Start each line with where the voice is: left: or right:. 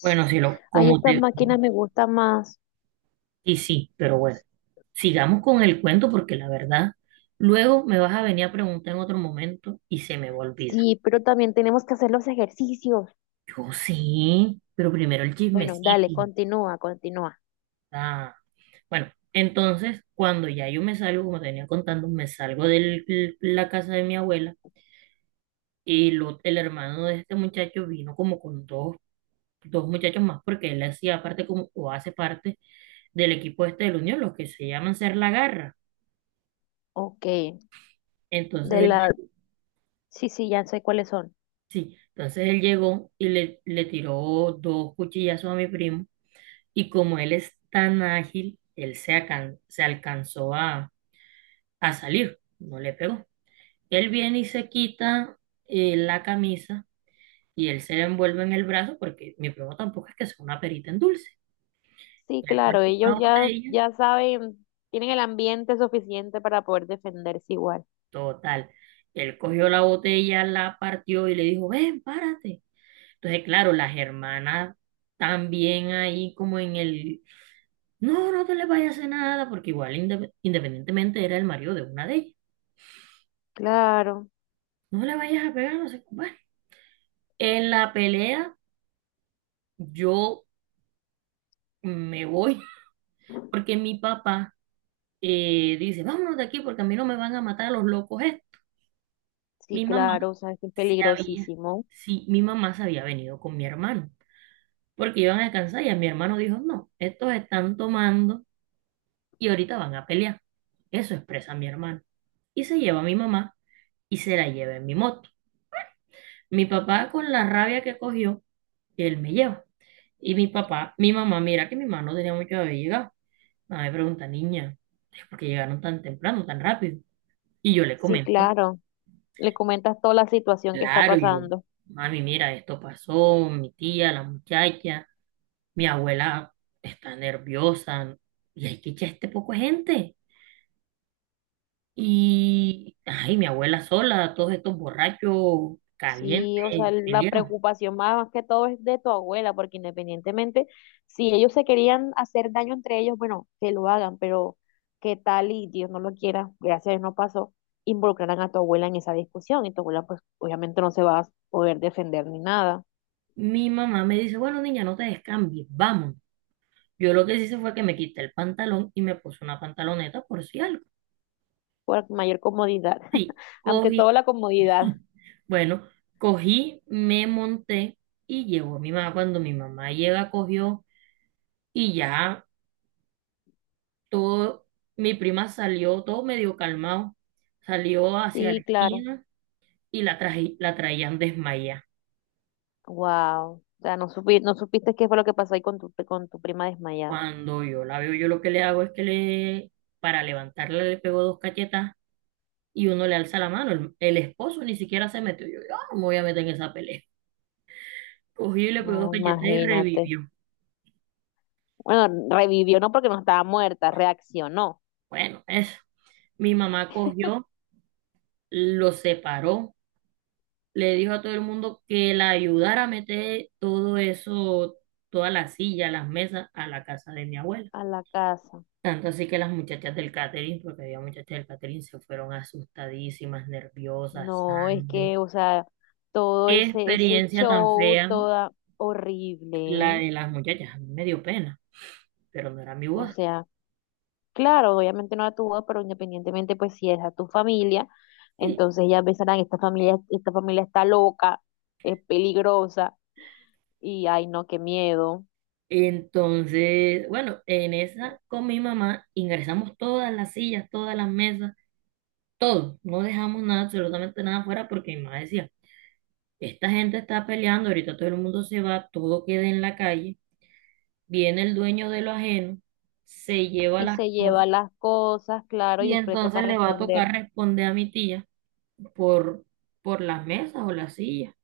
right: Bueno, sí,
left: Ay, estas máquinas me gustan más.
right: y sí, pero bueno, sigamos con el cuento porque la verdad, luego me vas a venir a preguntar en otro momento y se me va a olvidar.
left: Sí, pero también tenemos que hacer los ejercicios.
right: Yo sí, pero primero el
left: Bueno, dale,
right: chismecito.
left: continúa.
right: ah. Bueno, entonces, cuando ya yo me salgo, como te venía contando, me salgo de la casa de mi abuela y el hermano de este muchacho vino como con dos muchachos más porque él hacía parte como, o hace parte del equipo este de la Unión, los que se llaman Ser la Garra.
left: Ok,
right: Entonces.
left: de la... Sí, sí, ya sé cuáles son.
right: Sí, entonces él llegó y le tiró dos cuchillazos a mi primo y como él es tan ágil, él se, se alcanzó a salir, no le pegó. Él viene y se quita la camisa y él se la envuelve en el brazo porque mi primo tampoco es que sea una perita en dulce.
left: Sí, claro, ellos
right: Una
left: ya,
right: botella,
left: ya saben, tienen el ambiente suficiente para poder defenderse igual.
right: total. Él cogió la botella, la partió y le dijo, ven, párate. Entonces, claro, las hermanas también ahí como en el. No, no te le vayas a hacer nada, porque igual independientemente era el marido de una de ellas.
left: Claro,
right: No le vayas a pegar, no sé cómo es. En la pelea yo me voy, porque mi papá dice, vámonos de aquí porque a mí no me van a matar a los locos estos.
left: sí,
right: Mi mamá
left: claro, o sea, es que es
right: se había,
left: peligrosísimo.
right: sí, mi mamá se había venido con mi hermano, porque iban a descansar y a mi hermano dijo, no, estos están tomando y ahorita van a pelear. Eso expresa mi hermano. Y se lleva a mi mamá y se la lleva en mi moto. Mi papá con la rabia que cogió, él me lleva. Y mi papá, mi mamá, mira que mi mamá no tenía mucho de haber llegado. Mamá me pregunta, niña, ¿por qué llegaron tan temprano, tan rápido? Y yo le
left: Sí,
right: comento,
left: claro. Le comentas toda la situación que está
right: claro, yo,
left: pasando.
right: mami, mira, esto pasó, mi tía, la muchacha, mi abuela está nerviosa y hay que echar este poco de gente. Y, ay, mi abuela sola, todos estos borrachos calientes,
left: Sí, o sea, la
right: peleados.
left: preocupación más, más que todo es de tu abuela, porque independientemente, si ellos se querían hacer daño entre ellos, bueno, que lo hagan, pero qué tal y Dios no lo quiera, gracias a Dios no pasó, involucrarán a tu abuela en esa discusión y tu abuela pues obviamente no se va a poder defender ni nada,
right: Mi mamá me dice, bueno, niña, no te descambies, vamos. Yo lo que hice fue que me quité el pantalón y me puse una pantaloneta por si algo.
left: por mayor comodidad,
right: Sí,
left: ante
right: cogí,
left: todo la comodidad.
right: bueno, cogí, me monté y llegó mi mamá. Cuando mi mamá llega, cogió y ya todo, mi prima salió todo medio calmado, salió hacia la
left: Sí, claro,
right: esquina y la traje, la traían desmayada.
left: wow, o sea, no supiste qué fue lo que pasó ahí con tu prima desmayada,
right: Cuando yo la veo, yo lo que le hago es que le, para levantarla le pego dos cachetas y uno le alza la mano. El esposo ni siquiera se metió. Yo no me voy a meter en esa pelea. Cogí y le pegó dos
left: no,
right: cachetas y
left: imagínate.
right: revivió.
left: Bueno, revivió no porque no estaba muerta, reaccionó
right: Bueno, eso. Mi mamá cogió, lo separó, le dijo a todo el mundo que la ayudara a meter todo eso, todas las sillas, las mesas a la casa de mi abuela.
left: a la casa.
right: Tanto así que las muchachas del catering, porque había muchachas del catering, se fueron asustadísimas, nerviosas,
left: No, es
right: sangre.
left: que, o sea, todo
right: Qué
left: ese, ese
right: experiencia tan
left: show,
right: fea
left: toda horrible.
right: la
left: ¿Eh?
right: de las muchachas, a mí me dio pena, pero no era mi
left: O
right: voz.
left: sea, claro, obviamente no la tuvo, pero independientemente, pues si es a tu familia,
right: Sí.
left: entonces ya pensarán, esta familia está loca, es peligrosa, y ay no, qué miedo.
right: Entonces, bueno, en esa con mi mamá ingresamos todas las sillas, todas las mesas todo, no dejamos nada, absolutamente nada afuera, porque mi mamá decía, esta gente está peleando, ahorita todo el mundo se va, todo queda en la calle, viene el dueño de lo ajeno, se lleva
left: Y
right: las
left: se
right: cosas
left: lleva las cosas, claro, y
right: y
left: después le
right: entonces
left: toca
right: le va a
left: responder
right: tocar responder a mi tía por, por las mesas o las sillas.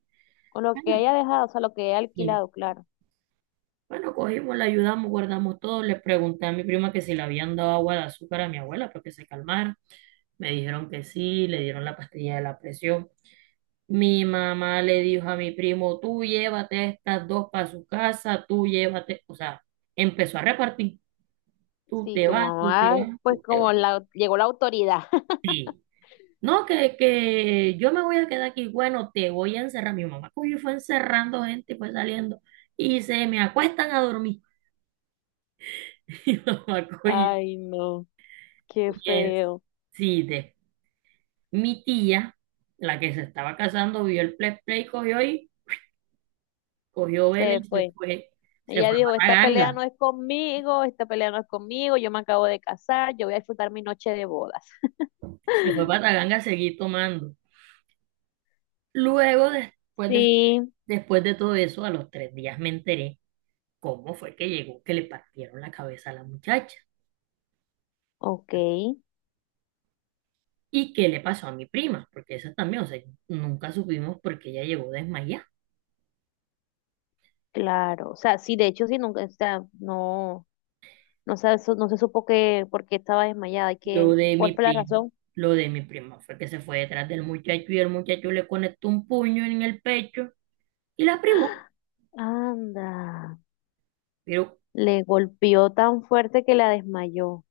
left: con lo que
right: Bueno,
left: haya dejado, o sea, lo que haya
right: y,
left: alquilado, claro.
right: bueno, cogimos, la ayudamos, guardamos todo, le pregunté a mi prima que si le habían dado agua de azúcar a mi abuela para que se calmara, me dijeron que sí, le dieron la pastilla de la presión. Mi mamá le dijo a mi primo, tú llévate a estas dos para su casa, tú llévate, o sea, empezó a repartir, tú
left: Sí,
right: te
left: tu
right: vas, tú
left: mamá,
right: te vas,
left: pues
right: tú te
left: como
right: vas.
left: la, llegó la autoridad.
right: Sí. No, que yo me voy a quedar aquí, bueno, te voy a encerrar. Mi mamá cogió y fue encerrando gente y fue saliendo y se me acuestan a dormir. Mi mamá cogió y
left: Ay, no, qué
right: en-
left: feo.
right: sí, mi tía, la que se estaba casando, vio el play cogió y cogió vela
left: Se
right: y
left: fue.
right: se
left: Ella
right: fue
left: dijo,
right: para
left: esta pelea
right: Ganga.
left: no es conmigo, esta pelea no es conmigo, yo me acabo de casar, yo voy a disfrutar mi noche de bodas.
right: Se fue para Taganga a seguir tomando. Luego, después de,
left: Sí,
right: después de todo eso, a los 3 días me enteré cómo fue que llegó, que le partieron la cabeza a la muchacha
left: ok,
right: y qué le pasó a mi prima, porque eso también, o sea, nunca supimos por qué ella llegó desmayada.
left: claro. O sea, sí, de hecho, sí, nunca, o sea, no, no se, so, no se supo que, por qué estaba desmayada y
right: Lo
left: que,
right: de
left: ¿cuál
right: mi
left: fue la
right: prima,
left: razón?
right: lo de mi prima fue que se fue detrás del muchacho y el muchacho le conectó un puño en el pecho y la privó.
left: Anda,
right: Pero.
left: le golpeó tan fuerte que la desmayó.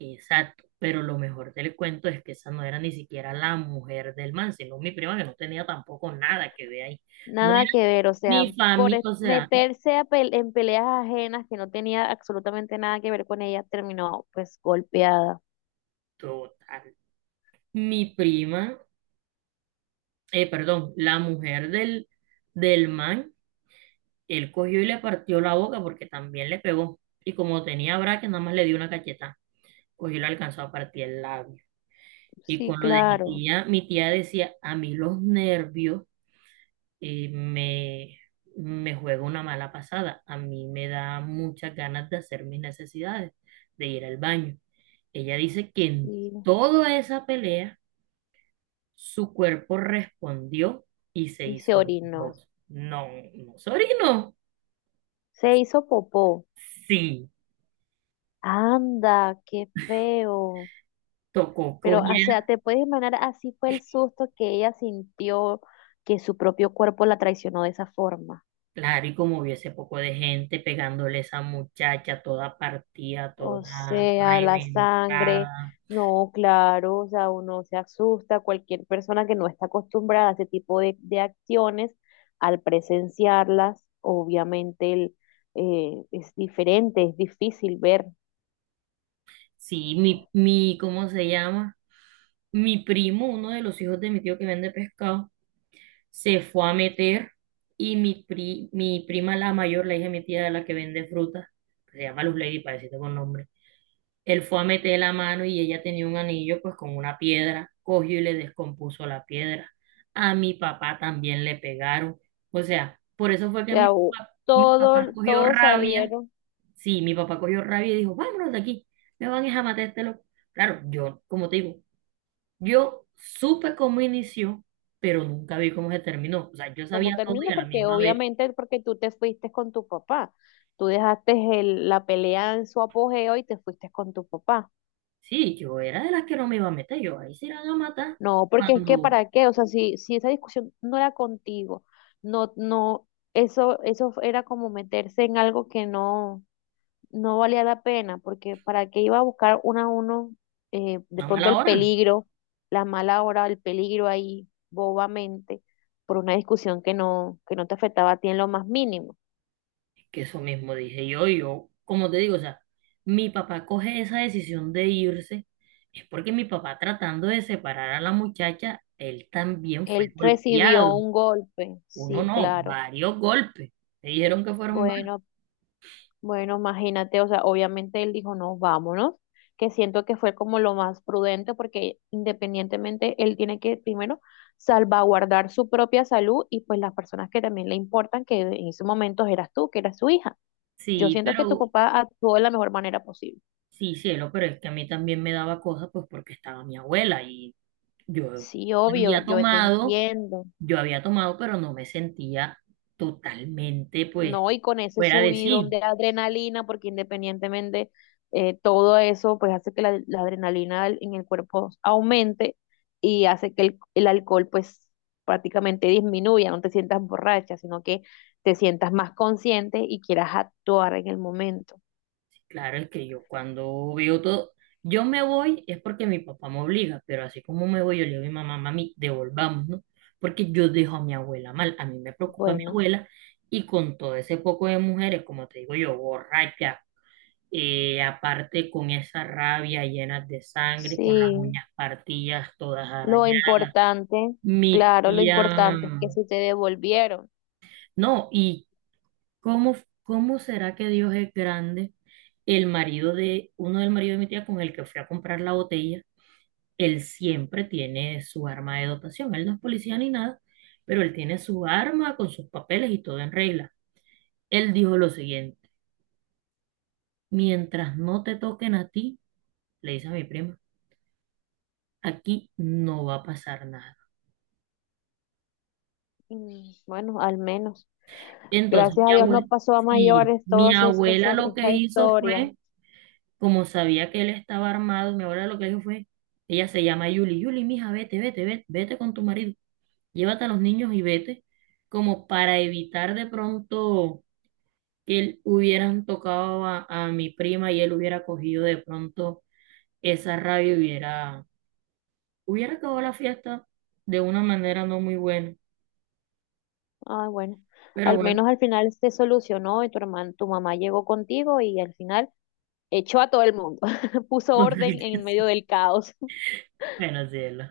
right: Exacto, pero lo mejor del cuento es que esa no era ni siquiera la mujer del man, sino mi prima que no tenía tampoco nada que ver ahí. No
left: Nada que
right: era
left: ver, o sea,
right: ni familia, o sea,
left: meterse a en peleas ajenas que no tenía absolutamente nada que ver con ella, terminó pues golpeada.
right: total. Mi prima, perdón, la mujer del man, él cogió y le partió la boca porque también le pegó. Y como tenía braque, nada más le dio una cachetada, cogió y le alcanzó a partir el labio. Y
left: Sí,
right: con lo de
left: claro,
right: mi tía decía, a mí los nervios. Y me juego una mala pasada. A mí me da muchas ganas de hacer mis necesidades, de ir al baño. Ella dice que en
left: y,
right: toda esa pelea su cuerpo respondió y se
left: y se
right: hizo de
left: orinó.
right: dos. No, no se orinó.
left: Se hizo popó.
right: Sí,
left: Anda, qué feo.
right: tocó
left: Pero, o sea,
right: cogiera.
left: te puedes imaginar, así fue el susto que ella sintió que su propio cuerpo la traicionó de esa forma.
right: Claro, y como hubiese poco de gente pegándole a esa muchacha toda partida,
left: O
right: toda
left: sea, la sangre,
right: reventada.
left: no, claro, o sea, uno se asusta, cualquier persona que no está acostumbrada a ese tipo de acciones, al presenciarlas, obviamente el, es diferente, es difícil ver, o
right: Sí, mi, ¿cómo se llama? Mi primo, uno de los hijos de mi tío que vende pescado, se fue a meter y mi prima, la mayor, la hija de mi tía, la que vende fruta, que se llama Luz Lady, parecida con nombre, él fue a meter la mano y ella tenía un anillo pues con una piedra, cogió y le descompuso la piedra. A mi papá también le pegaron. O sea, por eso fue que mi
left: sea,
right: papá, mi papá
left: todo,
right: cogió
left: todos
right: rabia.
left: salieron
right: Sí, mi papá cogió rabia y dijo, vámonos de aquí, me van a matar a este loco. Claro, yo, como te digo, yo supe cómo inició, pero nunca vi cómo se terminó. O sea, yo
left: como
right: sabía todo y
left: termina,
right: a la
left: porque
right: misma vez,
left: obviamente porque tú te fuiste con tu papá, tú dejaste la pelea en su apogeo y te fuiste con tu papá.
right: sí, yo era de las que no me iba a meter, yo ahí se iban a matar
left: No, porque es que
right: cuando
left: para qué, o sea, si, si esa discusión no era contigo, no, no, eso era como meterse en algo que no, no valía la pena, porque para qué iba a buscar uno a uno, de
right: a
left: pronto
right: mala
left: el
right: hora.
left: peligro, la mala hora, el peligro ahí bobamente, por una discusión que no te afectaba a ti en lo más mínimo.
right: Es que eso mismo dije yo, y yo, como te digo, o sea, mi papá coge esa decisión de irse, es porque mi papá tratando de separar a la muchacha, él también fue
left: Él recibió
right: golpeado.
left: un golpe,
right: Uno
left: sí,
right: no,
left: claro.
right: varios golpes. Me dijeron que fueron varios.
left: Bueno, Bueno, imagínate, o sea, obviamente él dijo, no, vámonos, que siento que fue como lo más prudente porque independientemente él tiene que primero salvaguardar su propia salud y pues las personas que también le importan, que en ese momento eras tú, que eras su hija. Yo
right: Sí,
left: siento que tu
right: pero.
left: papá actuó de la mejor manera posible.
right: Sí, cielo, pero es que a mí también me daba cosas, pues porque estaba mi abuela y yo
left: Sí, obvio,
right: había
left: yo te
right: tomado,
left: entiendo.
right: yo había tomado, pero no me sentía totalmente, pues,
left: No, y con ese
right: fuera de
left: subidón
right: sí.
left: de adrenalina, porque independientemente todo eso, pues hace que la adrenalina en el cuerpo aumente y hace que el alcohol pues prácticamente disminuya, no te sientas borracha, sino que te sientas más consciente y quieras actuar en el momento.
right: Claro, es que yo cuando veo todo, yo me voy es porque mi papá me obliga, pero así como me voy, yo le digo a mi mamá, mami, devolvamos, ¿no? Porque yo dejo a mi abuela mal, a mí me preocupa mi
left: Bueno,
right: abuela y con todo ese poco de mujeres, como te digo yo, borracha aparte con esa rabia llena de sangre, con las
left: sí,
right: uñas partidas, todas
left: lo
right: arañadas.
left: importante,
right: Mi
left: claro, lo
right: tía,
left: importante es que si te devolvieron,
right: no, y cómo, cómo será que Dios es grande? El marido de, uno del marido de mi tía con el que fui a comprar la botella, él siempre tiene su arma de dotación, él no es policía ni nada, pero él tiene su arma con sus papeles y todo en regla. Él dijo lo siguiente, mientras no te toquen a ti, le dice a mi prima, aquí no va a pasar nada.
left: mm, bueno, al menos.
right: Entonces
left: Gracias
right: mi
left: a Dios no
right: abuela,
left: pasó a
right: sí,
left: mayores
right: mi
left: toda
right: abuela lo
left: esa
right: que hizo
left: historia.
right: fue, como sabía que él estaba armado, mi abuela lo que dijo fue, ella se llama Yuli, Yuli, mija, vete, vete, vete, vete con tu marido, llévate a los niños y vete, como para evitar de pronto que él hubieran tocado a mi prima y él hubiera cogido de pronto esa rabia, y hubiera acabado la fiesta de una manera no muy buena,
left: Ah, bueno,
right: pero
left: al
right: bueno,
left: menos al final se solucionó y tu hermano, tu mamá llegó contigo y al final echó a todo el mundo, puso
right: con
left: orden
right: que
left: en medio
right: sí,
left: del caos.
right: bueno, sí, es lo.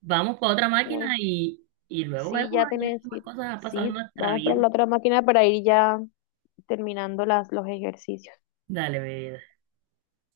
right: Vamos para otra máquina
left: Bueno,
right: y, luego
left: sí,
right: vemos
left: ya
right: ya
left: tenés,
right: qué más
left: sí,
right: cosas han pasado en
left: sí,
right: nuestra
left: vamos para
right: vida.
left: la otra máquina para ir ya terminando las, los ejercicios.
right: Dale, mi vida.